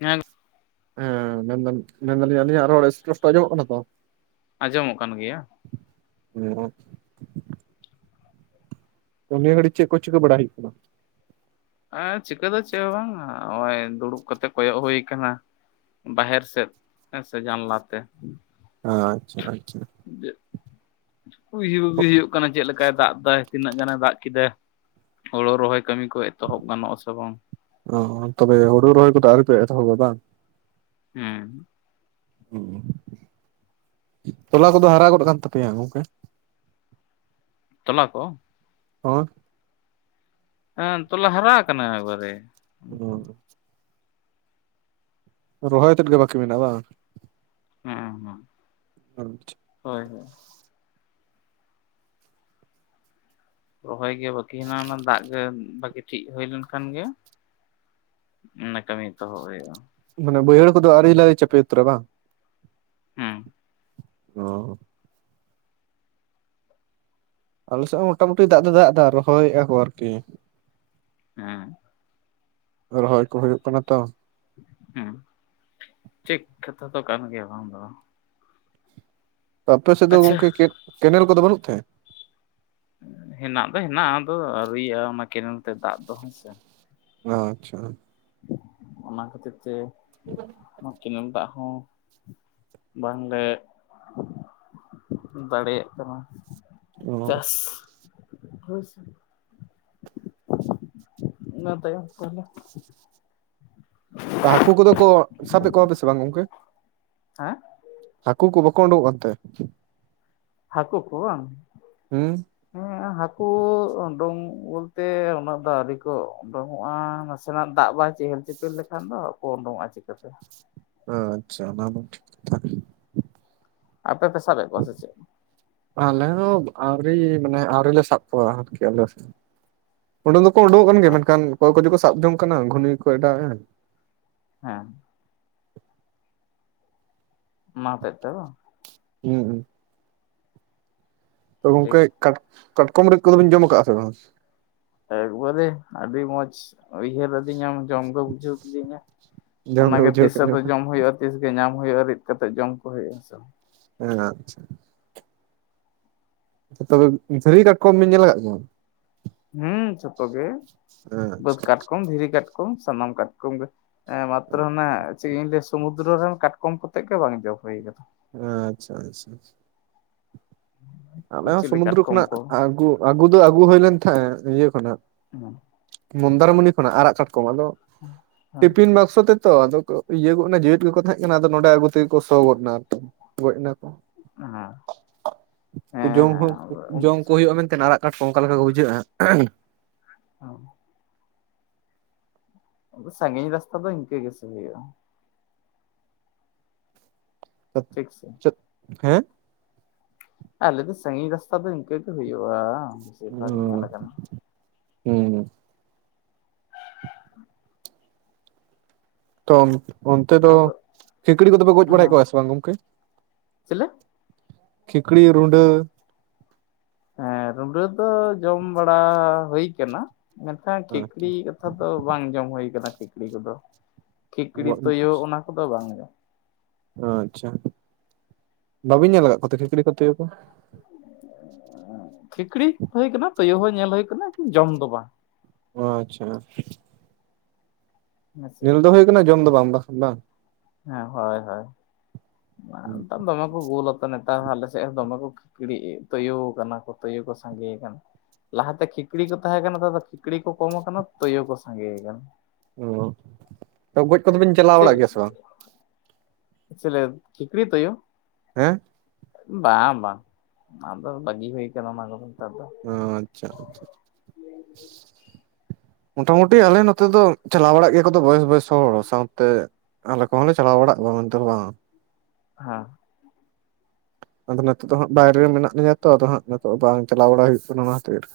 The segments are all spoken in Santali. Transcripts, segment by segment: ᱦᱮᱸ ᱦᱮᱸ ᱢᱮᱱᱫᱟᱱ ᱢᱮᱱ ᱫᱟᱞᱤᱧ ᱟᱞᱤᱧ ᱟᱜ ᱨᱚᱲ ᱤᱥ ᱯᱚᱥᱴᱚ ᱟᱡᱚᱢ ᱚᱜ ᱠᱟᱱᱟ ᱛᱚ? ᱟᱸᱡᱚᱢᱚᱜ ᱠᱟᱱ ᱜᱮᱭᱟ, [unintelligible] ᱱᱤᱭᱟᱹ ᱜᱷᱟᱹᱲᱤᱡ ᱪᱮᱫ ᱠᱚ ᱪᱤᱠᱟᱹ ᱵᱟᱲᱟ ᱦᱩᱭᱩᱜ ᱠᱟᱱᱟ ᱦᱮᱸ ᱪᱤᱠᱟᱹ ᱫᱚ ᱪᱮᱫ ᱦᱚᱸ ᱵᱟᱝ ᱱᱚᱜ-ᱚᱭ ᱫᱩᱲᱩᱵ ᱠᱟᱛᱮᱜ ᱠᱚᱭᱚᱜ ᱦᱩᱭ ᱠᱟᱱᱟ ᱵᱟᱦᱮᱨ ᱥᱮᱫ ᱦᱮᱸᱥᱮ ᱡᱟᱱᱞᱟᱛᱮ ᱟᱪᱪᱷᱟ ᱟᱪᱪᱷᱟ [inaudible] ᱦᱩᱭᱩᱜ ᱠᱟᱱᱟ ᱪᱮᱫ ᱞᱮᱠᱟᱭ ᱫᱟᱜ ᱮ ᱫᱟᱭ ᱛᱤᱱᱟᱹᱜ ᱜᱟᱱᱮ ᱫᱟᱜ ᱠᱮᱫᱟ ᱦᱳᱲᱳ ᱨᱚᱦᱚᱭ ᱠᱟᱹᱢᱤ ᱠᱚ ᱮᱛᱚᱦᱚᱵ ᱜᱟᱱᱚᱜ-ᱟ ᱥᱮ ᱵᱟᱝ ᱚ, ᱛᱚᱵᱮ ᱦᱩᱲᱩ ᱨᱚᱦᱚᱭ ᱠᱚᱫᱚ ᱟᱹᱣᱨᱤ ᱯᱮ ᱮᱛᱚᱦᱚᱵᱟ ᱵᱟᱝ ᱦᱮᱸ ᱦᱩᱸ, ᱛᱚᱞᱟ ᱠᱚᱫᱚ ᱦᱟᱨᱟ ᱜᱚᱫ ᱠᱟᱱ ᱛᱟᱯᱮᱭᱟ ᱜᱚᱝᱠᱮ ᱛᱚᱞᱟ ᱠᱚ [unintelligible] ᱦᱮᱸ ᱛᱚᱞᱟ ᱦᱟᱨᱟ ᱠᱟᱱᱟ ᱮᱠᱵᱟᱨᱮ [unintelligible] ᱨᱚᱦᱚᱭ ᱛᱮᱫ ᱜᱮ ᱵᱟᱠᱤ ᱢᱮᱱᱟᱜ-ᱟ ᱵᱟᱝ ᱦᱮᱸ ᱦᱮᱸ [unintelligible] ᱦᱳᱭ ᱦᱳᱭ ᱨᱚᱦᱚᱭ ᱜᱮ ᱵᱟᱠᱤ ᱦᱮᱱᱟᱜ ᱟ ᱚᱱᱟ ᱫᱟᱜ ᱜᱮ ᱵᱟᱠᱤ ᱴᱷᱤᱠ ᱦᱩᱭ ᱞᱮᱱᱠᱷᱟᱱ ᱜᱮ ᱚᱱᱟ ᱠᱟᱹᱢᱤ ᱮᱛᱚᱦᱚᱵ ᱦᱩᱭᱩᱜᱼᱟ ᱢᱟᱱᱮ ᱵᱟᱹᱭᱦᱟᱲ ᱠᱚᱫᱚ ᱟᱣᱨᱤ ᱞᱟᱞᱮ ᱪᱟᱯᱮ ᱩᱛᱟᱹᱨᱚᱜ-ᱟ ᱵᱟᱝ ᱦᱮᱸ ᱚ ᱟᱞᱮᱮᱥᱮᱫ ᱦᱚ ᱢᱚᱴᱟᱟᱢᱩᱴᱤ ᱫᱟᱜ ᱫᱚ ᱫᱟᱜ ᱮ ᱫ ᱨᱚᱦᱚᱭᱮᱫᱼᱟ ᱠᱚ ᱟᱨᱠᱤ ᱦᱮᱸ ᱨᱚᱦᱚᱭ ᱠᱚ ᱦᱩᱭᱩᱜ ᱠᱟᱱᱟ ᱛᱚ ᱦᱮᱸ ᱴᱷᱤᱠ ᱠᱟᱛᱷᱟ ᱫᱚ ᱠᱟᱱ ᱜᱮᱭᱟ ᱵᱟᱝ ᱫᱚ ᱵᱟᱝ ᱟᱯᱮᱥᱮᱫ ᱫᱚ ᱟᱪᱪᱷᱟ ᱜᱚᱝᱠᱮ ᱪᱮᱫ ᱠᱮᱱᱮᱞ ᱠᱚᱫᱚ ᱵᱟᱱᱩᱜ ᱛᱮ ᱦᱮᱱᱟᱜ ᱫᱚ ᱦᱮᱱᱟᱜᱼᱟ ᱟᱫᱚ ᱟᱹᱣᱨᱤᱭᱟᱜᱼᱟ ᱚᱱᱟ ᱠᱮᱱᱮᱞ ᱛᱮ ᱫᱟᱜ ᱫᱚ ᱦᱮᱸᱥᱮ ᱟᱪᱪᱷᱟ ᱚᱱᱟ ᱠᱷᱟᱹᱛᱤᱨ ᱛᱮ [inaudible] ᱫᱟᱜ ᱦᱚᱸ ᱵᱟᱝᱞᱮ ᱫᱟᱲᱮᱭᱟᱜ ᱠᱟᱱᱟ ᱚ ᱪᱟᱥ ᱦᱳᱭ ᱥᱮ ᱤᱱᱟᱹ ᱛᱟᱭᱚᱢ ᱛᱟᱦᱞᱮ ᱦᱟᱠᱩ ᱠᱚᱫᱚ ᱠᱚ ᱥᱟᱵᱮᱫ ᱠᱚᱣᱟ ᱯᱮᱥᱮ ᱵᱟᱝ ᱜᱚᱝᱠᱮ ᱦᱮᱸ ᱦᱟᱹᱠᱩ ᱠᱚ ᱵᱟᱠᱚ ᱩᱰᱩᱝᱚᱜ ᱠᱟᱱᱛᱮ ᱦᱟᱠᱩ ᱠᱚᱣᱟᱝ ᱦᱮᱸ [inaudible] ᱦᱟᱹᱠᱩ ᱩᱰᱩᱝ ᱵᱚᱞᱛᱮ ᱩᱱᱟᱹᱜ ᱫᱚ ᱟᱹᱣᱨᱤ ᱠᱚ ᱩᱰᱩᱝᱚᱜᱼᱟ ᱱᱟᱥᱮᱱᱟᱜ ᱫᱟᱜ ᱵᱟᱭ ᱪᱮᱦᱮᱞᱼᱼ ᱪᱮᱯᱮᱞ ᱞᱮᱠᱷᱟᱱ ᱫᱚ ᱠᱚ ᱩᱰᱚᱝᱚᱜᱼᱟ ᱪᱤᱠᱟᱹᱛᱮ? ᱟᱪᱪᱷᱟ ᱚᱱᱟ ᱫᱚ ᱴᱷᱤᱠ ᱠᱟᱛᱷᱟ ᱟᱯᱮ ᱯᱮ ᱥᱟᱵ ᱮᱫ ᱠᱚᱣᱟ ᱥᱮ ᱪᱮᱫ ᱟᱞᱮ ᱦᱚᱸ ᱟᱹᱣᱨᱤ ᱢᱟᱱᱮ ᱟᱹᱣᱨᱤ ᱞᱮ ᱥᱟᱵ ᱠᱚᱣᱟ ᱟᱨᱠᱤ ᱟᱞᱮ ᱥᱮ ᱩᱰᱩᱠ ᱫᱚᱠᱚ ᱩᱰᱩᱠᱚᱜ ᱠᱟᱱ ᱜᱮᱭᱟ ᱢᱮᱱᱠᱷᱟᱱ ᱟᱪᱪᱷᱟ ᱚᱠᱚᱭ ᱠᱚᱫᱚ ᱠᱚ ᱥᱟᱵ ᱡᱚᱝ ᱠᱟᱱᱟ ᱜᱷᱩᱱᱤ ᱠᱚ ᱟᱰᱟᱣᱮᱜᱼᱟ ᱦᱮᱸ ᱚᱱᱟ ᱦᱚᱛᱮᱡᱛᱮ ᱵᱟᱝ ᱦᱩᱸ ᱦᱩᱸ ᱛᱚ, ᱴᱷᱤᱠ ᱜᱚᱝᱠᱮ ᱠᱟᱴ ᱠᱟᱴᱠᱚᱢ ᱨᱤᱫ ᱠᱚᱫᱚ ᱵᱤᱱ ᱡᱚᱢ ᱟᱠᱟᱜᱼᱟ ᱥᱮ ᱵᱟᱝ ᱮᱠᱵᱟᱨᱮ ᱟᱹᱰᱤ ᱢᱚᱸᱡᱽ ᱩᱭᱦᱟᱹᱨ ᱟᱹᱫᱤᱧᱟᱢ ᱡᱚᱢ ᱜᱮ ᱵᱩᱡᱷᱟᱹᱣ ᱠᱤᱫᱤᱧᱟ ᱡᱚᱢ ᱜᱮ ᱚᱱᱟᱜᱮ ᱵᱩᱡᱷᱟᱹᱣ ᱛᱤᱥ ᱠᱮᱫ ᱞᱤᱧᱟ ᱟᱫᱚ ᱡᱚᱢ ᱦᱩᱭᱩᱜᱼᱟ ᱛᱤᱥ ᱜᱮ ᱧᱟᱢ ᱦᱩᱭᱩᱜᱼᱟ ᱨᱤᱫ ᱠᱟᱛᱮᱜ ᱡᱚᱢ ᱠᱚ ᱦᱩᱭᱩᱜᱼᱟ ᱦᱮᱸ ᱥᱮ ᱦᱮᱸ ᱟᱪᱪᱷᱟ ᱛᱚᱵᱮ ᱫᱷᱤᱨᱤ ᱠᱟᱴᱠᱚᱢ ᱵᱮᱱ ᱧᱮᱞ ᱟᱠᱟᱜ ᱠᱚᱣᱟ? ᱦᱮᱸ ᱡᱷᱚᱛᱚ ᱜᱮ ᱵᱟᱹᱫᱽ ᱠᱟᱴᱠᱚᱢ ᱫᱷᱤᱨᱤ ᱠᱟᱴᱠᱚᱢ ᱥᱟᱱᱟᱢ ᱠᱟᱴᱠᱚᱢ ᱜᱮ᱾ ᱦᱮᱸ ᱢᱟᱛᱨᱚ ᱚᱱᱮ ᱪᱮᱫ ᱤᱧ ᱞᱟᱹᱭᱟ ᱥᱚᱢᱩᱫᱨᱚ ᱨᱮᱱ ᱠᱟᱴᱠᱚᱢ ᱠᱚᱛᱮᱜ ᱜᱮ ᱵᱟᱝ ᱡᱚᱢ ᱦᱩᱭ ᱟᱠᱟᱱᱟ᱾ ᱟᱪᱪᱷᱟ ᱟᱪᱪᱷᱟ᱾ ᱟᱞᱮ ᱦᱚᱸ ᱠᱩᱪᱞᱤ ᱥᱚᱢᱩᱫᱨᱚ ᱠᱟᱴᱠᱚᱢ ᱠᱷᱚᱱᱟᱜ ᱠᱚ ᱟᱹᱜᱩ ᱟᱹᱜᱩ ᱫᱚ ᱟᱹᱜᱩ ᱦᱩᱭ ᱞᱮᱱ ᱛᱟᱦᱮᱸᱜ ᱤᱭᱟᱹ ᱠᱷᱚᱱᱟᱜ [inaudible] ᱢᱚᱱᱫᱚᱨᱢᱩᱱᱤ ᱠᱷᱚᱱᱟᱜ ᱟᱨᱟᱜ ᱠᱟᱴᱠᱚᱢ ᱟᱫᱚ ᱦᱮᱸ ᱴᱤᱯᱤᱱ ᱵᱟᱠᱥᱚ ᱛᱮ ᱛᱚ ᱟᱫᱚ ᱤᱭᱟᱹ ᱜᱚᱫ ᱮᱱᱟ ᱡᱮᱣᱮᱫ ᱜᱮᱠᱚ ᱛᱟᱦᱮᱸᱜ ᱠᱟᱱᱟ ᱟᱫᱚ ᱱᱚᱰᱮ ᱟᱜᱩ ᱛᱮᱜᱮ ᱠᱚ ᱥᱚ ᱜᱚᱫ ᱮᱱᱟ ᱟᱨ ᱜᱚᱡ ᱮᱱᱟ ᱠᱚ᱾ ᱦᱮᱸ ᱦᱮᱸ ᱡᱚᱢ ᱦᱚᱸ ᱡᱚᱢ ᱠᱚ ᱦᱩᱭᱩᱜᱼᱟ ᱢᱮᱱᱛᱮ ᱟᱨᱟᱜ ᱠᱟᱴᱠᱚᱢ ᱚᱠᱟ ᱞᱮᱠᱟ ᱠᱚ ᱵᱩᱡᱷᱟᱹᱜᱼᱟ? [inaudible] ᱥᱟᱺᱜᱤᱧ ᱨᱟᱥᱛᱟ ᱫᱚ ᱤᱱᱠᱟᱹ ᱜᱮ ᱥᱮ ᱦᱩᱭᱩᱜᱼᱟ᱾ ᱴᱷᱤᱠ ᱥᱮ ᱪᱮᱫ ᱦᱮᱸ ᱟᱞᱮ ᱫᱚ ᱥᱟᱺᱜᱤᱧ ᱨᱟᱥᱛᱟ ᱫᱚ ᱤᱱᱠᱟᱹ ᱜᱮ ᱦᱩᱭᱩᱜᱼᱟ᱾ ᱵᱷᱟᱜᱽ ᱧᱮᱞ ᱚ ᱟᱠᱟᱱᱟ ᱦᱩᱸ ᱛᱚ ᱚᱱᱛᱮ ᱫᱚ ᱟᱫᱚ ᱠᱷᱤᱠᱲᱤ ᱠᱚᱫᱚ ᱯᱮ ᱜᱚᱡ ᱵᱟᱲᱟᱭᱮᱫ ᱦᱮᱸ ᱠᱚᱣᱟ ᱥᱮ ᱵᱟᱝ ᱜᱚᱝᱠᱮ? ᱪᱮᱞᱮ ᱠᱷᱤᱠᱲᱤ ᱨᱩᱸᱰᱟᱹ᱾ ᱦᱮᱸ ᱨᱩᱸᱰᱟᱹ ᱫᱚ ᱡᱚᱢ ᱵᱟᱲᱟ ᱦᱩᱭ ᱠᱟᱱᱟ ᱢᱮᱱᱠᱷᱟᱱ ᱠᱷᱤᱠᱲᱤ [inaudible] ᱫᱚ ᱵᱟᱝ ᱡᱚᱢ ᱦᱩᱭ ᱠᱟᱱᱟ ᱠᱷᱤᱠᱲᱤ ᱠᱚᱫᱚ ᱠᱷᱤᱠᱲᱤ ᱛᱳᱭᱳ ᱚᱱᱟ ᱠᱚᱫᱚ ᱵᱟᱝ ᱡᱚᱢ ᱟᱪᱷᱟ, ᱵᱟᱹᱵᱤᱱ ᱧᱮᱞ ᱟᱠᱟᱫ ᱠᱚᱛᱮ ᱠᱷᱤᱠᱲᱤ ᱠᱚ ᱛᱳᱭᱳ ᱠᱚ? ᱠᱷᱤᱠᱲᱤ [unintelligible] ᱦᱩᱭ ᱠᱟᱱᱟ ᱛᱩᱭᱩ ᱦᱚᱸ ᱧᱮᱞ ᱦᱩᱭ ᱠᱟᱱᱟ ᱡᱚᱢ ᱫᱚ ᱵᱟᱝ᱾ ᱟᱪᱷᱟ᱾ ᱦᱮᱸᱥᱮ ᱧᱮᱞ ᱫᱚ ᱦᱩᱭ ᱟᱠᱟᱱᱟ ᱡᱚᱢ ᱫᱚ ᱵᱟᱝ ᱵᱟ ᱵᱟᱝ ᱦᱮᱸ ᱦᱳᱭ ᱦᱳᱭ [inaudible] ᱫᱚᱢᱮ ᱠᱚ ᱜᱳᱞᱟ ᱱᱮᱛᱟᱨ ᱦᱟᱞᱮ ᱥᱮᱫ ᱦᱚᱸ ᱫᱚᱢᱮ ᱠᱚ ᱠᱷᱤᱠᱲᱤᱜ ᱛᱩᱭᱩ ᱟᱠᱟᱱᱟ ᱠᱚ ᱛᱩᱭᱩ ᱠᱚ ᱥᱟᱸᱜᱮ ᱟᱠᱟᱱᱟ᱾ ᱞᱟᱦᱟ ᱛᱮ ᱠᱷᱤᱠᱲᱤ ᱠᱚ ᱛᱟᱦᱮᱸ ᱠᱟᱱᱟ ᱛᱚ ᱫᱚ ᱠᱷᱤᱠᱲᱤ ᱠᱚ ᱠᱚᱢ ᱟᱠᱟᱱᱟ ᱛᱩᱭᱩ ᱠᱚ ᱥᱟᱸᱜᱮ ᱟᱠᱟᱱᱟ᱾ ᱦᱚ, ᱜᱚᱡ ᱠᱚᱫᱚ ᱵᱮᱱ ᱪᱟᱞᱟᱣ ᱪᱮᱫ ᱵᱟᱲᱟᱜ ᱜᱮᱭᱟ ᱥᱮ ᱵᱟᱝ? ᱪᱮᱞᱮ ᱴᱷᱤᱠᱲᱤ ᱛᱳᱭᱳ᱾ ᱦᱮᱸ᱾ ᱵᱟᱝ ᱵᱟᱝ ᱟᱫᱚ ᱵᱟᱹᱜᱤ ᱦᱩᱭ ᱠᱟᱱᱟ ᱚᱱᱟ ᱠᱚ ᱫᱚ ᱱᱮᱛᱟᱨ ᱫᱚ ᱚ ᱟᱪᱪᱷᱟ ᱟᱪᱪᱷᱟ᱾ ᱢᱚᱴᱟᱢᱩᱴᱤ ᱟᱞᱮ ᱱᱚᱛᱮ ᱫᱚ ᱪᱟᱞᱟᱣ ᱵᱟᱲᱟᱜ ᱜᱮᱭᱟ ᱠᱚᱛᱚ ᱵᱚᱭᱮᱥ ᱵᱚᱭᱮᱥ ᱦᱚᱲ ᱥᱟᱶᱛᱮ ᱟᱞᱮ ᱠᱚᱦᱚᱸ ᱞᱮ ᱪᱟᱞᱟᱣ ᱵᱟᱲᱟᱜ [inaudible] ᱛᱚᱞᱢᱟ᱾ ᱦᱮᱸ ᱟᱫᱚ ᱱᱤᱛᱚᱜ ᱫᱚ ᱦᱟᱸᱜ ᱵᱟᱭᱨᱮ ᱨᱮ ᱢᱮᱱᱟᱜ ᱞᱤᱧᱟ ᱛᱚ ᱟᱫᱚ ᱦᱟᱸᱜ ᱱᱤᱛᱚᱜ ᱫᱚ ᱵᱟᱝ ᱪᱟᱞᱟᱣ ᱵᱟᱲᱟ ᱦᱩᱭᱩᱜ ᱠᱟᱱᱟ ᱚᱱᱟ ᱦᱚᱛᱤᱨ ᱾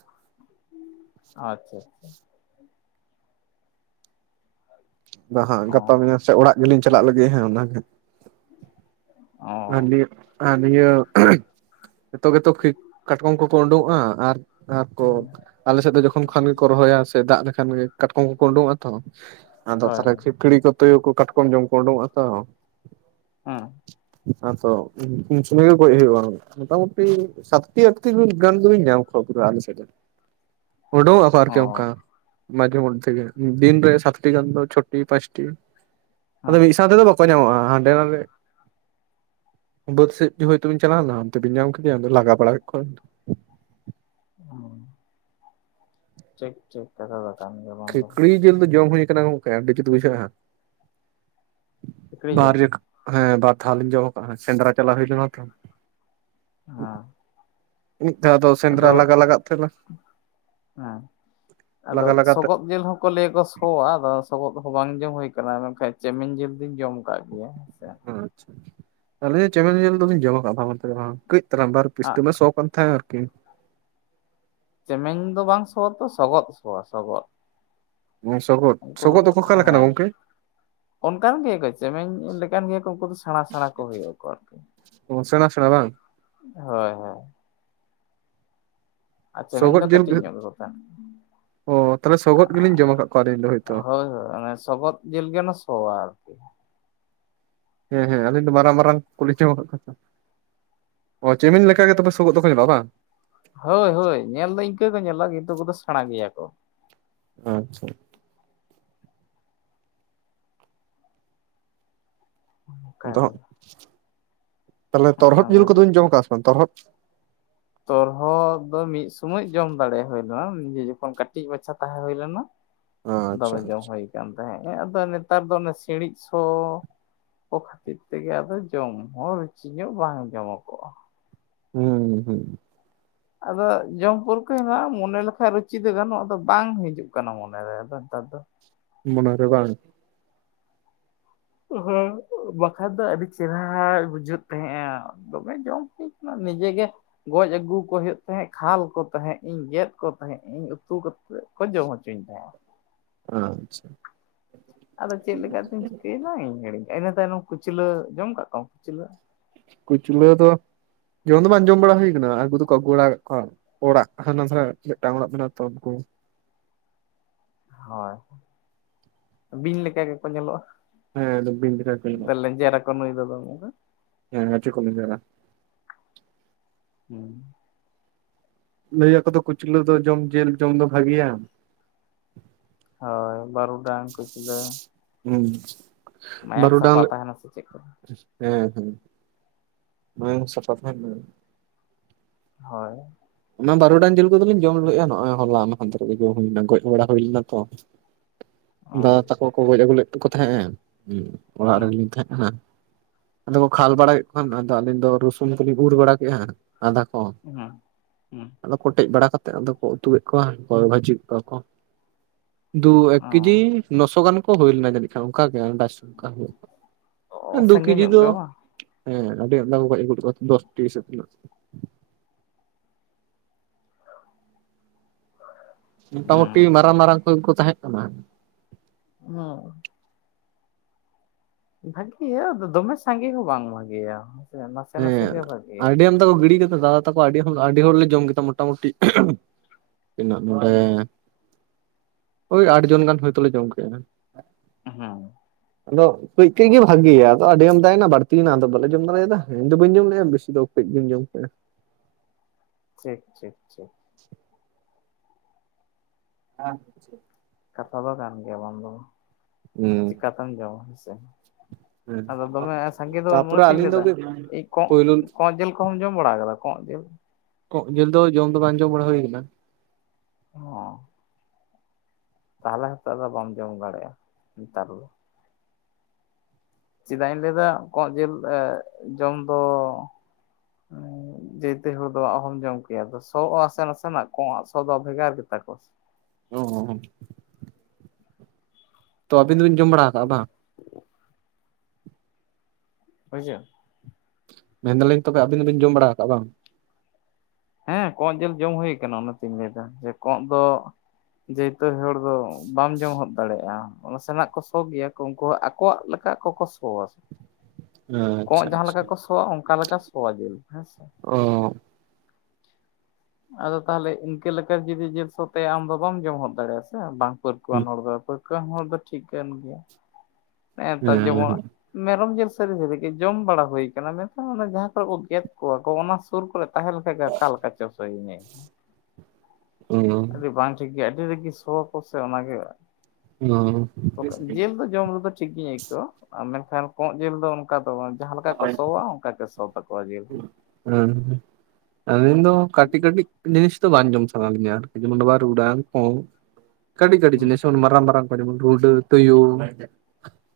ᱟᱪᱪᱷᱟ ᱟᱪᱪᱷᱟ᱾ ᱵᱟ ᱦᱟᱸᱜ ᱜᱟᱯᱟ ᱢᱮᱭᱟᱝ ᱥᱮ ᱚᱲᱟᱜ ᱜᱮᱞᱤᱧ ᱪᱟᱞᱟᱜ ᱞᱟᱹᱜᱤᱫ ᱦᱟᱸᱜ ᱚᱱᱟ ᱜᱮ᱾ ᱟᱨ ᱱᱤᱭᱟᱹ ᱟᱨ ᱱᱤᱭᱟᱹ [inaudible] ᱱᱤᱛᱚᱜ ᱜᱮ ᱛᱚ ᱠᱷᱤᱠ ᱠᱟᱴᱠᱚᱢ ᱠᱚ ᱠᱚ ᱩᱸᱰᱩᱝᱚᱜᱼᱟ ᱟᱨ, ᱟᱨ ᱠᱚ ᱟᱞᱮ ᱥᱮᱫ ᱫᱚ ᱡᱚᱠᱷᱚᱱ ᱠᱷᱟᱱ ᱜᱮ ᱠᱚ ᱨᱚᱦᱚᱭᱟ ᱥᱮ ᱫᱟᱜ ᱞᱮᱠᱷᱟᱱ ᱜᱮ ᱠᱟᱴᱠᱚᱢ ᱠᱚ ᱠᱚ ᱩᱸᱰᱩᱝᱚᱜ-ᱟ ᱛᱚ᱾ ᱟᱫᱚ ᱥᱟᱨᱮ ᱠᱷᱤᱠᱲᱤ ᱠᱚ ᱛᱩᱭᱩ ᱠᱚ ᱠᱟᱴᱠᱚᱢ ᱡᱚᱢ ᱠᱚ ᱩᱸᱰᱩᱝᱚᱜ-ᱟ ᱛᱚ᱾ ᱦᱮᱸ ᱦᱟᱸ ᱛᱚ ᱥᱚᱢᱚᱭᱤ ᱜᱮ ᱜᱚᱡ ᱦᱩᱭᱩᱜᱼᱟ᱾ ᱢᱚᱴᱟᱢᱩᱴᱤ ᱥᱟᱛᱴᱤ ᱟᱴᱛᱤ ᱜᱟᱱ ᱫᱚᱞᱤᱧ ᱧᱟᱢ [unintelligible] ᱟᱞᱤᱧ ᱥᱮᱫ [inaudible] ᱩᱰᱩᱝᱼᱚᱜ ᱟᱠᱚ ᱟᱨ ᱠᱤ ᱚᱱᱠᱟ ᱾ ᱢᱟᱡᱷᱮ ᱢᱚᱫᱷᱮ ᱜᱮ ᱫᱤᱱᱨᱮ ᱥᱟᱛᱴᱤ ᱜᱟᱱ ᱫᱚ ᱪᱷᱚᱴᱤ ᱯᱟᱸᱪᱴᱤ ᱾ ᱟᱫᱚ ᱦᱮᱸ ᱢᱤᱫ ᱥᱟᱶ ᱛᱮᱫᱚ ᱵᱟᱠᱚ ᱧᱟᱢᱚᱜᱼᱟ ᱦᱟᱸᱰᱮ ᱱᱟᱰᱮ᱾ ᱵᱟᱹᱫᱽ ᱥᱮᱫ ᱦᱚᱭᱛᱵᱤᱱ ᱪᱟᱞᱟᱣᱱᱟ ᱚᱱᱛᱮᱵᱤᱱ ᱧᱟᱢ ᱠᱮᱫᱮᱭᱟ ᱟᱫᱚ ᱞᱟᱜᱟ ᱵᱟᱲᱟ ᱠᱮ ᱠᱚᱣᱟ ᱵᱮᱱ᱾ ᱦᱚᱸ᱾ ᱴᱷᱤᱠ ᱴᱷᱤᱠ ᱠᱟᱛᱷᱟ ᱫᱚ ᱠᱟᱱ ᱜᱮᱭᱟ ᱵᱟᱱᱫᱚ ᱾ ᱠᱷᱤᱠᱲᱤ ᱡᱤᱞ ᱫᱚ ᱡᱚᱢ ᱦᱩᱭ ᱠᱟᱱᱟ ᱜᱚᱝᱠᱮ ᱟᱵᱤ ᱡᱩᱛ ᱵᱩᱡᱷᱟᱹᱜ-ᱟ ᱦᱟᱸ ᱥᱩᱠᱨᱤ ᱡᱤᱞ ᱵᱟᱨᱭᱟᱠᱟ ᱾ ᱦᱮᱸ ᱵᱟᱨ ᱫᱷᱟᱣ ᱞᱤᱧ ᱡᱚᱢ ᱠᱟᱜᱼᱟ ᱥᱮᱸᱫᱽᱨᱟ ᱪᱟᱞᱟ ᱦᱩᱭ ᱞᱮᱱᱟ ᱛᱚ᱾ ᱦᱟᱸ᱾ ᱢᱤᱫ ᱫᱷᱟᱣ ᱫᱚ ᱥᱮᱸᱫᱽᱨᱟ ᱞᱟᱜᱟ ᱞᱟᱜᱟ ᱛᱮ ᱦᱮᱸ ᱞᱟᱜᱟ ᱞᱟᱜᱟ ᱛᱮ ᱾ ᱠᱚ ᱞᱟᱹᱭᱟᱠᱚ ᱥᱚᱜᱼᱟ ᱟᱫᱚ ᱥᱚᱜᱚᱫ ᱦᱚᱸ ᱵᱟᱝ ᱡᱚᱢ ᱦᱩᱭ ᱠᱟᱱᱟ ᱢᱮᱱᱠᱷᱟᱱ ᱪᱮᱢᱮᱧ ᱡᱤᱞ ᱫᱩᱧ ᱡᱚᱢ ᱟᱠᱟᱫ ᱜᱮᱭᱟ ᱦᱮᱸ ᱥᱮ ᱾ ᱟᱪᱪᱷᱟ ᱟᱞᱤᱧᱦᱚᱸ ᱪᱮᱢᱮᱞ ᱡᱮᱞ ᱫᱚᱞᱤᱧ ᱡᱚᱢ ᱠᱟᱜᱼᱟ ᱵᱟᱝ ᱢᱮᱱᱛᱮ ᱫᱚ ᱵᱟᱝ, ᱠᱟᱹᱡ ᱾ ᱵᱟᱨ ᱯᱤᱥᱴᱟᱹ ᱟᱜ ᱢᱟ ᱥᱚ ᱠᱟᱱ ᱛᱟᱦᱮᱼᱟ ᱟᱨᱠᱤ ᱾ ᱪᱮᱢᱮᱝ ᱫᱚ ᱵᱟᱝ ᱥᱚᱣᱟ ᱛᱚ ᱥᱚᱜᱚᱫ ᱥᱚᱣᱟ ᱥᱚᱜᱚᱫ ᱾ ᱥᱚᱜᱚᱫ ᱥᱚᱜᱚᱫ ᱫᱚ ᱚᱠᱟᱞᱮᱠᱟᱱᱟ ᱦᱮᱸ ᱜᱚᱝᱠᱮ ᱾ ᱚᱱᱠᱟᱱ ᱜᱮᱭᱟ ᱠᱚ ᱪᱮᱢᱮᱧ ᱞᱮᱠᱟᱱ ᱜᱮᱭᱟ ᱠᱚ ᱩᱱᱠᱩ ᱫᱚ ᱥᱮᱬᱟ ᱥᱮᱬᱟ ᱠᱚ ᱦᱩᱭᱩᱜ ᱟᱠᱚ ᱟᱨᱠᱤ ᱾ ᱚ ᱥᱮᱬᱟ ᱥᱮᱬᱟ ᱵᱟᱝ ᱾ ᱦᱳᱭ ᱦᱳᱭ ᱾ ᱟᱨ ᱪᱮᱢᱮᱧ ᱥᱚᱜᱚᱫ ᱫᱚ ᱡᱤᱞ ᱠᱟᱹᱴᱤᱡ ᱧᱚᱜ ᱜᱮᱠᱚ ᱛᱟᱦᱮᱱᱟ ᱚ ᱛᱟᱦᱚᱞᱮ ᱥᱚᱜᱚᱫ ᱜᱮᱞᱤᱧ ᱡᱚᱢ ᱟᱠᱟᱫ ᱠᱚᱣᱟ ᱟᱹᱞᱤᱧ ᱫᱚ ᱾ ᱟᱹᱹᱹ ᱦᱳᱭᱛᱳ ᱦᱳᱭ ᱦᱳᱭ ᱚᱱᱮ ᱥᱚᱜᱚᱫ ᱾ ᱡᱤᱞ ᱜᱮ ᱚᱱᱟ ᱥᱚᱣᱟ ᱟᱨᱠᱤ ᱾ ᱦᱮᱸ ᱦᱮᱸ ᱟᱹᱞᱤᱧ ᱫᱚ ᱢᱟᱨᱟᱝ ᱢᱟᱨᱟᱝ ᱠᱚᱞᱮᱡᱽ, ᱪᱮᱢᱮᱧ ᱞᱮᱠᱟ ᱜᱮ ᱛᱚ ᱥᱟᱯᱮ ᱾ [unintelligible] ᱦᱳᱭ ᱦᱳᱭ ᱧᱮᱞ ᱫᱚ ᱤᱱᱠᱟᱹ ᱠᱚ ᱧᱮᱞᱚᱜ ᱠᱤᱱᱛᱩ ᱩᱠᱩᱫᱚ ᱥᱮᱬᱟ ᱜᱮᱭᱟ ᱠᱚ ᱾ ᱟᱪᱪᱷᱟ ᱾ ᱚᱱᱠᱟᱜᱮ ᱟᱫᱚᱜ ᱛᱟᱦᱞᱮ ᱛᱚᱨᱦᱚᱫ ᱡᱤᱞ ᱠᱚᱫᱚᱧ ᱡᱚᱢ ᱠᱟᱜ ᱥᱮ ᱵᱟᱝ ᱛᱚᱨᱦᱚᱫ ᱾ ᱛᱚᱨᱦᱚᱫ ᱫᱚ ᱢᱤᱫ ᱥᱳᱢᱚᱭ ᱡᱚᱢ ᱫᱟᱲᱮ ᱦᱳ ᱞᱮᱱᱟ ᱱᱤᱡᱮ ᱡᱚᱠᱷᱚᱱ ᱠᱟᱹᱴᱤᱡ ᱢᱟᱪᱷᱟ ᱛᱟᱦᱮᱸ ᱦᱩᱭᱳ ᱞᱮᱱᱟ ᱾ ᱫᱚᱢᱮ ᱟᱪᱪᱷᱟ ᱡᱚᱢ ᱟᱪᱪᱷᱟ ᱦᱩᱭ ᱟᱠᱟᱱ ᱛᱟᱦᱮᱸᱜ ᱟᱫᱚ ᱱᱮᱛᱟᱨ ᱫᱚ ᱚᱱᱮ ᱥᱤᱬᱤᱡ ᱥᱚ ᱾ ᱠᱚ ᱠᱷᱟᱹᱛᱤᱨ ᱛᱮᱜᱮ ᱟᱫᱚ ᱡᱚᱢ ᱦᱚᱸ ᱨᱩᱪᱤ ᱧᱚᱜ ᱵᱟᱝ ᱡᱚᱢ ᱠᱚ ᱚᱜᱼᱟ ᱾ ᱦᱩᱸ ᱦᱩᱸ ᱾ ᱟᱫᱚ ᱡᱚᱢ ᱯᱟᱨᱠᱚ ᱦᱮᱱᱟᱜᱼᱟ ᱢᱚᱱᱮ ᱞᱮᱠᱟ ᱨᱩᱪᱤ ᱫᱚ ᱜᱟᱱᱚᱜᱼᱟ ᱟᱫᱚ ᱵᱟᱝ ᱦᱤᱡᱩᱜ ᱠᱟᱱᱟ ᱢᱚᱱᱮᱨᱮ ᱟᱫᱚ ᱱᱮᱛᱟᱨ ᱫᱚ ᱾ ᱢᱚᱱᱮ ᱨᱮ ᱵᱟᱝ ᱾ ᱦᱮᱸ ᱵᱟᱠᱷᱟᱱ ᱫᱚ ᱟᱹᱰᱤ ᱪᱮᱦᱟᱨᱟ ᱵᱩᱡᱷᱟᱹᱜ ᱛᱟᱦᱮᱸᱼᱟ ᱫᱚᱢᱮ ᱡᱚᱢ ᱦᱩᱭ ᱠᱟᱱᱟ ᱱᱤᱡᱮᱜᱮ ᱾ ᱜᱚᱡ ᱟᱹᱜᱩ ᱠᱚ ᱦᱩᱭᱩᱜ ᱛᱟᱦᱮᱸᱜ ᱠᱷᱟᱞ ᱠᱚ ᱛᱟᱦᱮᱸᱫ ᱤᱧ ᱜᱮᱫ ᱠᱚ ᱛᱟᱦᱮᱸᱫ ᱤᱧ ᱩᱛᱩ ᱾ ᱠᱚ ᱡᱚᱢ ᱦᱚᱪᱚᱧ ᱛᱟᱦᱮᱸᱼᱟ ᱾ ᱟ ᱟᱪᱪᱷᱟ ᱾ ᱟᱫᱚ ᱪᱮᱫ ᱞᱮᱠᱟᱛᱤᱧ ᱪᱤᱠᱟᱹᱭᱱᱟ ᱤᱧ ᱦᱤᱲᱤᱧ ᱠᱮ ᱟ ᱤᱱᱟᱹ ᱛᱟᱭᱱᱚᱢ ᱠᱩᱪᱞᱟᱹ ᱡᱚᱢ ᱠᱟᱜ ᱠᱚᱣᱟᱢ ᱠᱩᱪᱞᱟᱹ᱾ ᱠᱩᱪᱞᱟᱹ ᱫᱚ ᱡᱚᱢ ᱫᱚ ᱵᱟᱝ ᱡᱚᱢ ᱵᱟᱲᱟ ᱦᱩᱭ ᱠᱟᱱᱟ ᱟᱜᱩ ᱫᱚ ᱠᱚ ᱟᱜᱩ ᱵᱟᱲᱟ ᱟᱠᱟᱫᱟ ᱠᱚᱣᱟ ᱾ ᱚᱲᱟ ᱦᱟᱱᱟ ᱥᱟᱜ ᱢᱤᱫᱴᱟᱝ ᱚᱲᱟᱜ ᱢᱮᱱᱟᱜ ᱟᱜ ᱛᱚ ᱾ ᱦᱳᱭ ᱵᱤᱧ ᱞᱮᱠᱟ ᱜᱮ ᱠᱚ ᱧᱮᱞᱚᱜ-ᱟ ᱦᱮᱸ ᱵᱤᱧ ᱞᱮᱠᱟ ᱜᱮᱠᱚ ᱧᱮᱞᱚᱜ-ᱟ [unintelligible] [unintelligible] ᱦᱩᱸ ᱾ ᱞᱟᱹᱭ ᱟᱠᱚ ᱫᱚ ᱠᱩᱪᱞᱟᱹ ᱫᱚ ᱡᱚᱢ ᱡᱤᱞ ᱡᱚᱢ ᱫᱚ ᱵᱷᱟ. ᱜᱮᱭᱟ ᱾ ᱦᱳᱭ ᱵᱟᱨᱩᱰᱟᱝ ᱠᱩᱪᱞᱟᱹ ᱾ ᱦᱩᱸ ᱵᱟᱨᱩᱰᱟᱝ ᱥᱟᱯᱷᱟ ᱞᱮ ᱛᱟᱦᱮᱱᱟ ᱥᱮ ᱪᱮᱫ ᱠᱚ ᱦᱮᱸ ᱦᱮᱸ ᱥᱟᱯᱟ ᱛᱟᱦᱮᱱ ᱾ ᱦᱳᱭ ᱾ ᱚᱱᱟ ᱵᱟᱨᱚᱴᱟᱝ ᱡᱤᱞ ᱠᱚᱫᱚᱞᱤᱧ ᱡᱚᱢ ᱞᱮᱼᱟ ᱱᱚᱜᱼᱚᱭ ᱦᱚᱞᱟ ᱢᱟᱦᱫᱮᱨ ᱜᱮ ᱡᱚᱢ ᱦᱩᱭ ᱞᱮᱱᱟ ᱜᱚᱡ ᱵᱟᱲᱟ ᱦᱩᱭ ᱞᱮᱱᱟ ᱛᱚ ᱾ ᱦᱩᱸ ᱫᱟᱫᱟ ᱛᱟᱠᱚ ᱠᱚ ᱜᱚᱡ ᱟᱹᱜᱩ ᱞᱮᱫ ᱠᱚ ᱛᱟᱦᱮᱸᱱᱟ ᱦᱮ ᱚᱲᱟᱜ ᱦᱩᱸ ᱨᱮᱜ ᱞᱤᱧ ᱛᱟᱦᱮᱸᱜ ᱠᱟᱱᱟ᱾ ᱟᱫᱚ ᱠᱚ ᱠᱷᱟᱞ ᱵᱟᱲᱟ ᱠᱮᱫ ᱠᱷᱟᱱ ᱟᱫᱚ ᱟᱞᱤᱧ ᱫᱚ ᱨᱚᱥᱩᱱ ᱠᱚᱞᱤᱧ ᱩᱨ ᱵᱟᱲᱟ ᱠᱮᱜ-ᱟ ᱟᱫᱟ ᱠᱚ ᱦᱮᱸ ᱦᱩᱸ ᱟᱫᱚ ᱠᱚᱴᱮᱡ ᱵᱟᱲᱟ ᱠᱟᱛᱮᱫ ᱟᱫᱚ ᱠᱚ ᱩᱛᱩ ᱠᱮᱫ ᱠᱚᱣᱟ ᱠᱚ ᱵᱷᱟᱡᱤ ᱠᱮᱫ ᱠᱚᱣᱟ ᱠᱚ᱾ ᱫᱩ ᱮᱠ ᱦᱩᱸ ᱠᱮᱡᱤ ᱱᱚᱥᱚ ᱜᱟᱱ ᱠᱚ ᱦᱩᱭ ᱞᱮᱱᱟ ᱡᱟᱹᱱᱤᱡ ᱠᱷᱟᱱ ᱚᱱᱠᱟ ᱜᱮ ᱟᱱᱫᱟᱡ ᱚᱱᱠᱟ ᱦᱩᱭᱩᱜ ᱟ ᱚ ᱫᱩ ᱥᱟᱸᱜᱮ ᱠᱤᱡᱤ ᱧᱚᱜ ᱫᱚ ᱜᱮ ᱵᱟᱝ ᱦᱮᱸ ᱟᱰᱤ ᱟᱢᱫᱟ ᱠᱩ ᱜᱚᱡ ᱟᱹᱜᱩ ᱞᱮᱫ ᱠᱚᱣᱟ ᱫᱚᱥ ᱴᱤ ᱥᱮ ᱛᱤᱱᱟᱹᱜ ᱦᱩᱸ ᱢᱚᱴᱟᱢᱩᱴᱤ ᱢᱟᱨᱟᱝ ᱢᱟᱨᱟᱝ ᱠᱚ ᱜᱮ ᱠᱚ ᱛᱟᱦᱮᱸ ᱠᱟᱱᱟ ᱚᱸ ᱵᱷᱟᱜᱤ ᱭᱟ ᱟᱫᱚ ᱫᱚᱢᱮ ᱥᱟ ᱜᱮ ᱦᱚᱸ ᱵᱟᱝ ᱵᱷᱟᱜᱮ ᱭᱟ ᱦᱮᱸ ᱥᱮ ᱱᱟᱥᱮ ᱱᱟᱥᱮ ᱜᱮ ᱵᱷᱟᱜᱤ ᱭᱟ᱾ ᱫᱟ ᱛᱟᱠᱚ ᱜᱤᱰᱤ ᱠᱮᱫᱟ ᱫᱟᱫᱟ ᱛᱟᱠᱚ ᱟᱹᱰᱤ ᱦᱚᱲ ᱞᱮ ᱡᱚᱢ ᱠᱮᱫᱟ ᱢᱚᱴᱟ ᱢᱩᱴᱤ ᱛᱤᱱᱟᱹᱜ ᱱᱚᱰᱮ ᱳᱭ ᱟᱴ ᱡᱚᱱ ᱜᱟᱱ ᱦᱳᱭ ᱚᱛ ᱞᱮ ᱡᱚᱢ ᱠᱮᱫ-ᱟ ᱦᱮᱸ ᱟᱫᱚ ᱠᱟᱺᱡ ᱠᱟᱺᱡ ᱜᱮ ᱵᱷᱟᱜᱮᱭᱟ ᱟᱫᱚ ᱟᱰᱤ ᱟᱢᱫᱟᱭᱱᱟ ᱵᱟᱲᱛᱤᱭᱱᱟ ᱟᱫᱚ ᱵᱟᱞᱮ ᱡᱚᱢ ᱫᱟᱲᱮᱭᱟᱫᱟ ᱤᱧᱫᱚ ᱵᱟᱹᱧ ᱡᱚᱢ ᱞᱮᱜ-ᱟ ᱵᱮᱥᱤ ᱫᱚ ᱠᱟᱺᱡ ᱜᱤᱧ ᱡᱚᱢ ᱠᱮᱜ-ᱟ ᱴᱷᱤᱠ ᱴᱷᱤᱠ ᱴᱷᱤᱠ ᱟᱪᱪᱷᱟ ᱠᱟᱛᱷᱟ ᱫᱚ ᱠᱟᱱ ᱜᱮᱭᱟ ᱵᱟᱝ ᱫᱚ ᱦᱩᱸ ᱪᱤᱠᱟᱛᱮᱢ ᱡᱚᱢᱟ ᱦᱮᱸ ᱥᱮ? ᱦᱩᱸ ᱟᱫᱚ ᱫᱚᱢᱮ ᱥᱟᱸᱜᱮ ᱫᱚ ᱢᱚᱱᱮ ᱛᱟᱯᱚᱨᱮ ᱛᱤᱧ ᱟᱹᱞᱤᱧ ᱞᱟᱹᱭ ᱫᱚ ᱫᱟ ᱠᱟᱹᱡ ᱠᱚᱸᱜ ᱯᱳᱭᱞᱳ ᱠᱚᱸᱜ ᱡᱮᱞ ᱠᱚᱸᱜ ᱮᱢ ᱡᱚᱢ ᱵᱟᱲᱟᱣ ᱠᱟᱫᱟ ᱠᱚᱸᱜ ᱡᱤᱞ ᱡᱚᱸᱜ ᱡᱤᱞ ᱫᱚ ᱡᱚᱢ ᱫᱚ ᱵᱟᱝ ᱡᱚᱢ ᱵᱟᱲᱟ ᱦᱩᱭ ᱠᱟᱱᱟ ᱦᱚᱸ ᱛᱟᱦᱟᱞᱮ ᱦᱤᱛᱚᱜ ᱫᱚ ᱵᱟᱢ ᱡᱚᱢ ᱫᱟᱲᱮᱭᱟᱜ-ᱟ ᱱᱮᱛᱟᱨ ᱫᱚ᱾ ᱪᱮᱫᱟᱜ ᱤᱧ ᱞᱟᱹᱭ ᱫᱟ ᱠᱚᱸᱜ ᱡᱤᱞ ᱡᱚᱢ ᱫᱚ ᱩᱸᱻ ᱡᱮᱛᱚ ᱦᱚᱲ ᱫᱚ ᱚᱦᱚᱢ ᱡᱚᱢ ᱠᱮᱭᱟ ᱟᱫᱚ ᱥᱚ ᱟ ᱥᱮ ᱱᱟᱥᱮᱱᱟᱜ ᱠᱚᱜ ᱟᱜ ᱥᱚ ᱫᱚ ᱵᱷᱮᱜᱟᱨ ᱜᱮᱛᱟ ᱠᱚᱣᱟ ᱦᱩᱸ ᱦᱩᱸ ᱛᱚ ᱟᱵᱤᱱ ᱫᱚ ᱵᱤᱱ ᱡᱚᱢ ᱵᱟᱲᱟ ᱟᱠᱟᱜ-ᱟ ᱵᱟᱝ? ᱦᱳᱭ ᱥᱮ ᱢᱮᱱ ᱫᱟᱞᱤᱧ ᱛᱚᱵᱮ ᱟᱵᱤᱱ ᱫᱚ ᱵᱤᱱ ᱡᱚᱢ ᱵᱟᱲᱟ ᱟᱠᱟᱫ-ᱟ ᱵᱟᱝ? ᱦᱮᱸ ᱠᱚᱸᱜ ᱡᱮᱞ ᱡᱚᱢ ᱦᱩᱭ ᱠᱟᱱᱟ ᱚᱱᱟ ᱛᱚᱧ ᱞᱟᱹᱭ ᱫᱟ ᱡᱮ ᱠᱚᱸᱜ ᱫᱚ ᱡᱮᱭᱛᱚ ᱦᱚᱲ ᱫᱚ ᱵᱟᱢ ᱡᱚᱢ ᱦᱚᱫ ᱫᱟᱲᱮᱭᱟᱜ-ᱟ ᱱᱟᱥᱮᱱᱟᱜ ᱠᱚ ᱥᱚ ᱜᱮᱭᱟ᱾ ᱠᱚ ᱩᱝᱠᱩ ᱟᱠᱚᱣᱟᱜ ᱞᱮᱠᱟ ᱟᱠᱚ ᱠᱚ ᱥᱚᱣᱟ ᱠᱚᱸᱜ ᱟᱪᱪᱷᱟ ᱡᱟᱦᱟᱸ ᱟᱪᱪᱷᱟ ᱞᱮᱠᱟ ᱠᱚ ᱥᱚᱣᱟ ᱚᱱᱠᱟ ᱞᱮᱠᱟ ᱥᱚᱣᱟ ᱡᱤᱞ ᱦᱮᱸ ᱥᱮ ᱚᱻ ᱟᱫᱚ ᱛᱟᱦᱞᱮ ᱤᱝᱠᱟᱹ ᱞᱮᱠᱟ ᱡᱩᱫᱤ ᱡᱤᱞ ᱥᱚ ᱛᱟᱭᱟ ᱟᱢ ᱫᱚ ᱵᱟᱢ ᱡᱚᱢ ᱦᱚᱫ ᱫᱟᱲᱮᱭᱟᱜ-ᱟ ᱥᱮ ᱵᱟᱝ ᱯᱟᱹᱨᱠᱟᱹᱣᱟᱱ ᱦᱚᱲ ᱫᱚ ᱯᱟᱹᱨᱠᱟᱹᱣᱟᱱ ᱦᱚᱲ ᱫᱚ ᱴᱷᱤᱠ ᱠᱟᱱ ᱜᱮᱭᱟ ᱦᱮᱜᱮ ᱱᱮᱛᱟᱨ ᱡᱮᱢᱚᱱ ᱦᱮᱸ ᱢᱮᱨᱚᱢ ᱡᱤᱞ ᱥᱟᱨᱤ ᱵᱷᱟᱜᱤ ᱴᱷᱤᱠ ᱡᱚᱢ ᱵᱟᱲᱟ ᱦᱩᱭ ᱠᱟᱱᱟ ᱢᱮᱱᱠᱷᱟᱱ ᱚᱱᱟ ᱡᱟᱦᱟᱸ ᱠᱚᱨᱮ ᱠᱚ ᱜᱮᱫ ᱠᱚᱣᱟ ᱠᱚ ᱚᱱᱟ ᱥᱩᱨ ᱠᱚᱨᱮ ᱛᱟᱦᱮᱸ ᱞᱮᱱᱠᱷᱟᱡ ᱜᱮ ᱟᱠᱟ ᱞᱮᱠᱟ ᱪᱚ ᱥᱚᱹᱭᱮᱧᱟ ᱤᱧ ᱚ ᱟᱹᱰᱤ ᱵᱟᱝ ᱴᱷᱤᱠ ᱟᱹᱰᱤ ᱨᱮᱜᱤᱸ ᱥᱚ ᱣᱟᱠᱚ ᱚᱱᱟ ᱜᱮ ᱡᱤᱞ ᱫᱚ ᱡᱚᱢ ᱨᱮ ᱫᱚ ᱴᱷᱤᱠ ᱜᱤᱧ ᱟᱹᱭᱠᱟᱹᱣ ᱟ ᱢᱮᱱᱠᱷᱟᱱ ᱠᱚᱸᱜ ᱡᱤᱞ ᱫᱚ ᱚᱱᱠᱟ ᱫᱚ ᱵᱟᱝ ᱡᱟᱦᱟ ᱞᱮᱠᱟ ᱠᱚ ᱥᱚᱣᱟ ᱚᱱᱠᱟ ᱜᱮ ᱥᱚ ᱛᱟᱠᱚᱣᱟ ᱡᱤᱞ ᱦᱩᱸ ᱟᱞᱤᱧ ᱫᱚ ᱠᱟᱹᱴᱤᱡ ᱠᱟᱹᱴᱤᱡ ᱡᱤᱱᱤᱥ ᱫᱚ ᱵᱟᱝ ᱡᱚᱢ ᱥᱟᱱᱟ ᱞᱤᱧᱟ ᱡᱮᱢᱚᱱ ᱵᱟᱨᱩᱰᱟᱝ ᱠᱚᱜ ᱠᱟᱴᱤᱡ ᱠᱟᱴᱤᱡ ᱦᱩᱸ ᱡᱤᱱᱤᱥ ᱡᱮᱢᱚᱱ ᱢᱟᱨᱟᱢ ᱢᱟᱨᱟᱢ ᱠᱚ ᱨᱩᱰᱟᱸ ᱛᱩᱭᱩ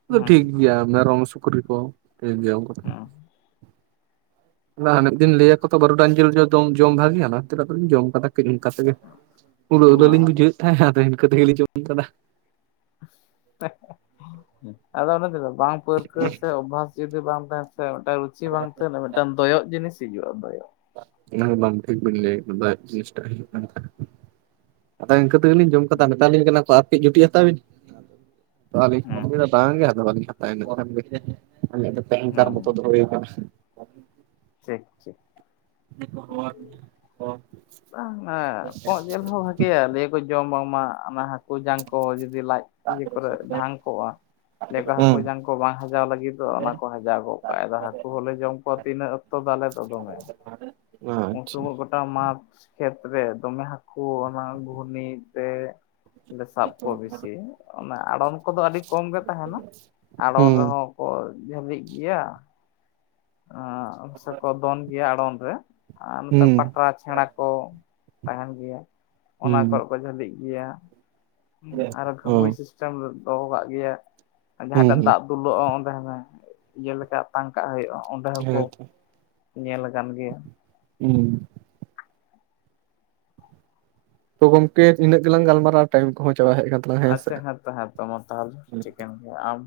ᱟᱫᱚ ᱦᱩᱸ ᱴᱷᱤᱠ ᱜᱮᱭᱟ ᱢᱮᱨᱚᱢ ᱥᱩᱠᱨᱤ ᱠᱚ ᱴᱷᱤᱠ ᱜᱮᱭᱟ᱾ ᱫᱚ ᱦᱩ ᱦᱟᱱᱮ ᱢᱤᱫ ᱫᱤᱱ ᱞᱟᱹᱭᱟᱠᱚ ᱛᱚ ᱵᱟᱨᱩᱰᱟᱝ ᱡᱤᱞ ᱡᱚᱢ ᱡᱚᱢ ᱵᱷᱟᱜᱮᱭᱟ ᱚᱱᱟ ᱠᱷᱟᱛᱤᱨ ᱟᱫᱚ ᱞᱤᱧ ᱡᱚᱢ ᱠᱟᱫᱟ ᱠᱟᱹᱡ ᱤᱱᱠᱟ ᱛᱮᱜᱮ ᱩᱞᱟᱹ ᱩᱞᱟᱹ ᱞᱤᱧ ᱦᱩᱸ ᱵᱩᱡᱷᱟᱹᱣ ᱮᱫ ᱛᱟᱦᱮᱸᱫ ᱟᱫᱚ ᱤᱱᱠᱟᱹ ᱛᱮᱜᱮᱞᱤᱧ ᱡᱚᱢ ᱠᱟᱫᱟ ᱟᱫᱚ ᱚᱱᱟ ᱛᱮᱫᱚ ᱵᱟᱝ ᱯᱟᱹᱨᱠᱟᱹ ᱥᱮ ᱚᱵᱷᱟᱥ ᱡᱩᱫᱤ ᱵᱟᱝ ᱛᱟᱦᱮᱱ ᱥᱮ ᱢᱤᱫ ᱴᱟᱝ ᱨᱩᱪᱤ ᱵᱟᱝ ᱛᱟᱦᱮᱱᱟ ᱢᱤᱫ ᱴᱟᱝ ᱫᱚᱭᱚᱜ ᱡᱤᱱᱤᱥ ᱦᱤᱡᱩᱜᱼᱟ ᱫᱚᱭᱚᱜ ᱚᱱᱟ ᱵᱟᱢ ᱴᱷᱤᱠ ᱵᱤᱱ ᱞᱟᱹᱭ ᱫᱚ ᱡᱤᱱᱤᱥᱴᱟ ᱦᱩᱭᱩᱜ ᱠᱟᱱ ᱟᱫᱚ ᱤᱱᱠᱟᱹ ᱛᱮᱜᱮᱞᱤᱧ ᱡᱚᱢ ᱠᱟᱫᱟ ᱢᱮᱮᱛᱟᱞᱤᱧ ᱠᱟᱱᱟ ᱠᱚ ᱟᱨᱠᱮᱡ ᱡᱩᱴᱤᱡ ᱦᱟᱛᱟᱣ ᱵᱤᱱ ᱦᱩᱸ [inaudible] ᱵᱟᱝᱜᱮ ᱟᱫᱚ ᱵᱟᱹᱞᱤᱧ ᱦᱟᱛᱟᱭᱟ ᱟᱹᱧᱤᱞ ᱠᱷᱟᱱᱜᱮ [unintelligible] ᱛᱮᱦᱮᱧ ᱠᱟᱨ ᱦᱩᱸ ᱢᱚᱛᱚ ᱫᱚ ᱦᱩᱭ ᱱᱟᱥ᱾ ᱴᱷᱤᱠ ᱴᱷᱤᱠ [unintelligible] [unintelligible] ᱠᱚᱸᱜ ᱡᱮᱞ ᱦᱚᱸ ᱵᱷᱟᱜᱮᱭᱟ᱾ ᱞᱟᱹᱭᱟᱠᱚ ᱡᱚᱢ ᱵᱟᱝᱢᱟ ᱚᱱᱟ ᱦᱟᱜ ᱦᱟᱹᱠᱩ ᱡᱟᱝ ᱠᱚ ᱡᱩᱫᱤ ᱞᱟᱡ ᱤᱭᱟᱹ ᱠᱚᱨᱮ ᱰᱷᱟᱝ ᱠᱚᱜᱼᱟ᱾ ᱞᱟᱹᱭᱟᱠᱚ ᱦᱟᱹᱠᱩ ᱦᱩᱸ ᱡᱟᱝ ᱠᱚ ᱵᱟᱝ ᱦᱟᱡᱟᱣ ᱞᱟᱹᱜᱤᱫ ᱫᱚ ᱚᱱᱟ ᱠᱚ ᱦᱟᱡᱟᱣ ᱜᱚᱜ ᱠᱟᱜᱟᱭ ᱟᱫᱚ ᱦᱟᱹᱠᱩ ᱦᱚᱞᱮ ᱡᱚᱢ ᱠᱚᱣᱟ ᱛᱤᱱᱟᱹᱜ ᱛᱚ ᱛᱟᱦᱚᱞᱮ ᱫᱚ ᱫᱚᱢᱮ ᱩᱱ ᱟᱪᱪᱷᱟ ᱥᱩᱢᱩᱜ ᱜᱚᱴᱟ ᱢᱟᱴ ᱠᱷᱮᱛᱨᱮ ᱫᱚᱢᱮ ᱦᱟᱹᱠᱩ ᱚᱱᱟ ᱜᱷᱩᱱᱤ ᱛᱮ ᱞᱮ ᱥᱟᱵ ᱠᱚᱣᱟ ᱵᱮᱥᱤ ᱚᱱᱟ ᱟᱲᱚᱱ ᱠᱚᱫᱚ ᱟᱹᱰᱤ ᱠᱚᱢ ᱜᱮ ᱛᱟᱦᱮᱸᱱᱟ ᱟᱲᱚᱢ ᱦᱩᱸ ᱨᱮᱦᱚᱸ ᱠᱚ ᱡᱷᱟᱹᱞᱤᱜ ᱜᱮᱭᱟ ᱥᱮᱠᱚ ᱫᱚᱱ ᱜᱮᱭᱟ ᱟᱲᱚᱱ ᱨᱮ ᱟᱨ ᱱᱚᱛᱮ ᱦᱩᱸ ᱯᱟᱴᱲᱟ ᱪᱷᱮᱲᱟ ᱠᱚ ᱛᱟᱦᱮᱸᱱ ᱜᱮᱭᱟ ᱚᱱᱟ ᱦᱩᱸ ᱠᱚᱨᱮ ᱠᱚ ᱡᱷᱟᱹᱞᱤᱜ ᱜᱮᱭᱟ ᱟᱨᱚ ᱚ ᱜᱷᱟᱵᱩᱭ ᱥᱤᱥᱴᱮᱢ ᱫᱚᱦᱚ ᱠᱟᱜ ᱜᱮᱭᱟ ᱦᱩᱸ ᱡᱟᱦᱟᱸᱴᱮᱱ ᱦᱩᱸ ᱫᱟᱜ ᱛᱩᱞᱟᱹᱜᱼᱟ ᱚᱸᱰᱮ ᱦᱚᱸ ᱤᱭᱟᱹ ᱞᱮᱠᱟ ᱟᱛᱟᱝ ᱠᱟᱜ ᱦᱩᱭᱩᱜᱼᱟ ᱚᱸᱰᱮ ᱦᱚᱸᱠᱚ ᱦᱮᱸ ᱛᱚ ᱧᱮᱞ ᱟᱠᱟᱱ ᱜᱮᱭᱟ᱾ ᱦᱩᱸ ᱛᱚ ᱜᱚᱝᱠᱮ ᱤᱱᱟᱹᱜ ᱜᱮᱞᱟᱝ ᱜᱟᱞᱢᱟᱨᱟᱣ ᱴᱟᱭᱤᱢ ᱠᱚᱦᱚᱸ ᱪᱟᱵᱟᱜ ᱦᱮᱡ ᱠᱟᱱ ᱛᱟᱞᱟᱝᱟ ᱥᱮ ᱟᱪᱷᱟ ᱦᱮᱸ ᱛᱚ ᱦᱮᱸ ᱛᱚ ᱢᱟ ᱛᱟᱦᱚᱞᱮ ᱴᱷᱤᱠᱟᱹᱱ ᱜᱮᱭᱟ ᱟᱢ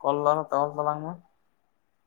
ᱠᱚᱞ ᱫᱚᱞ ᱛᱟᱞᱟᱝ ᱢᱮ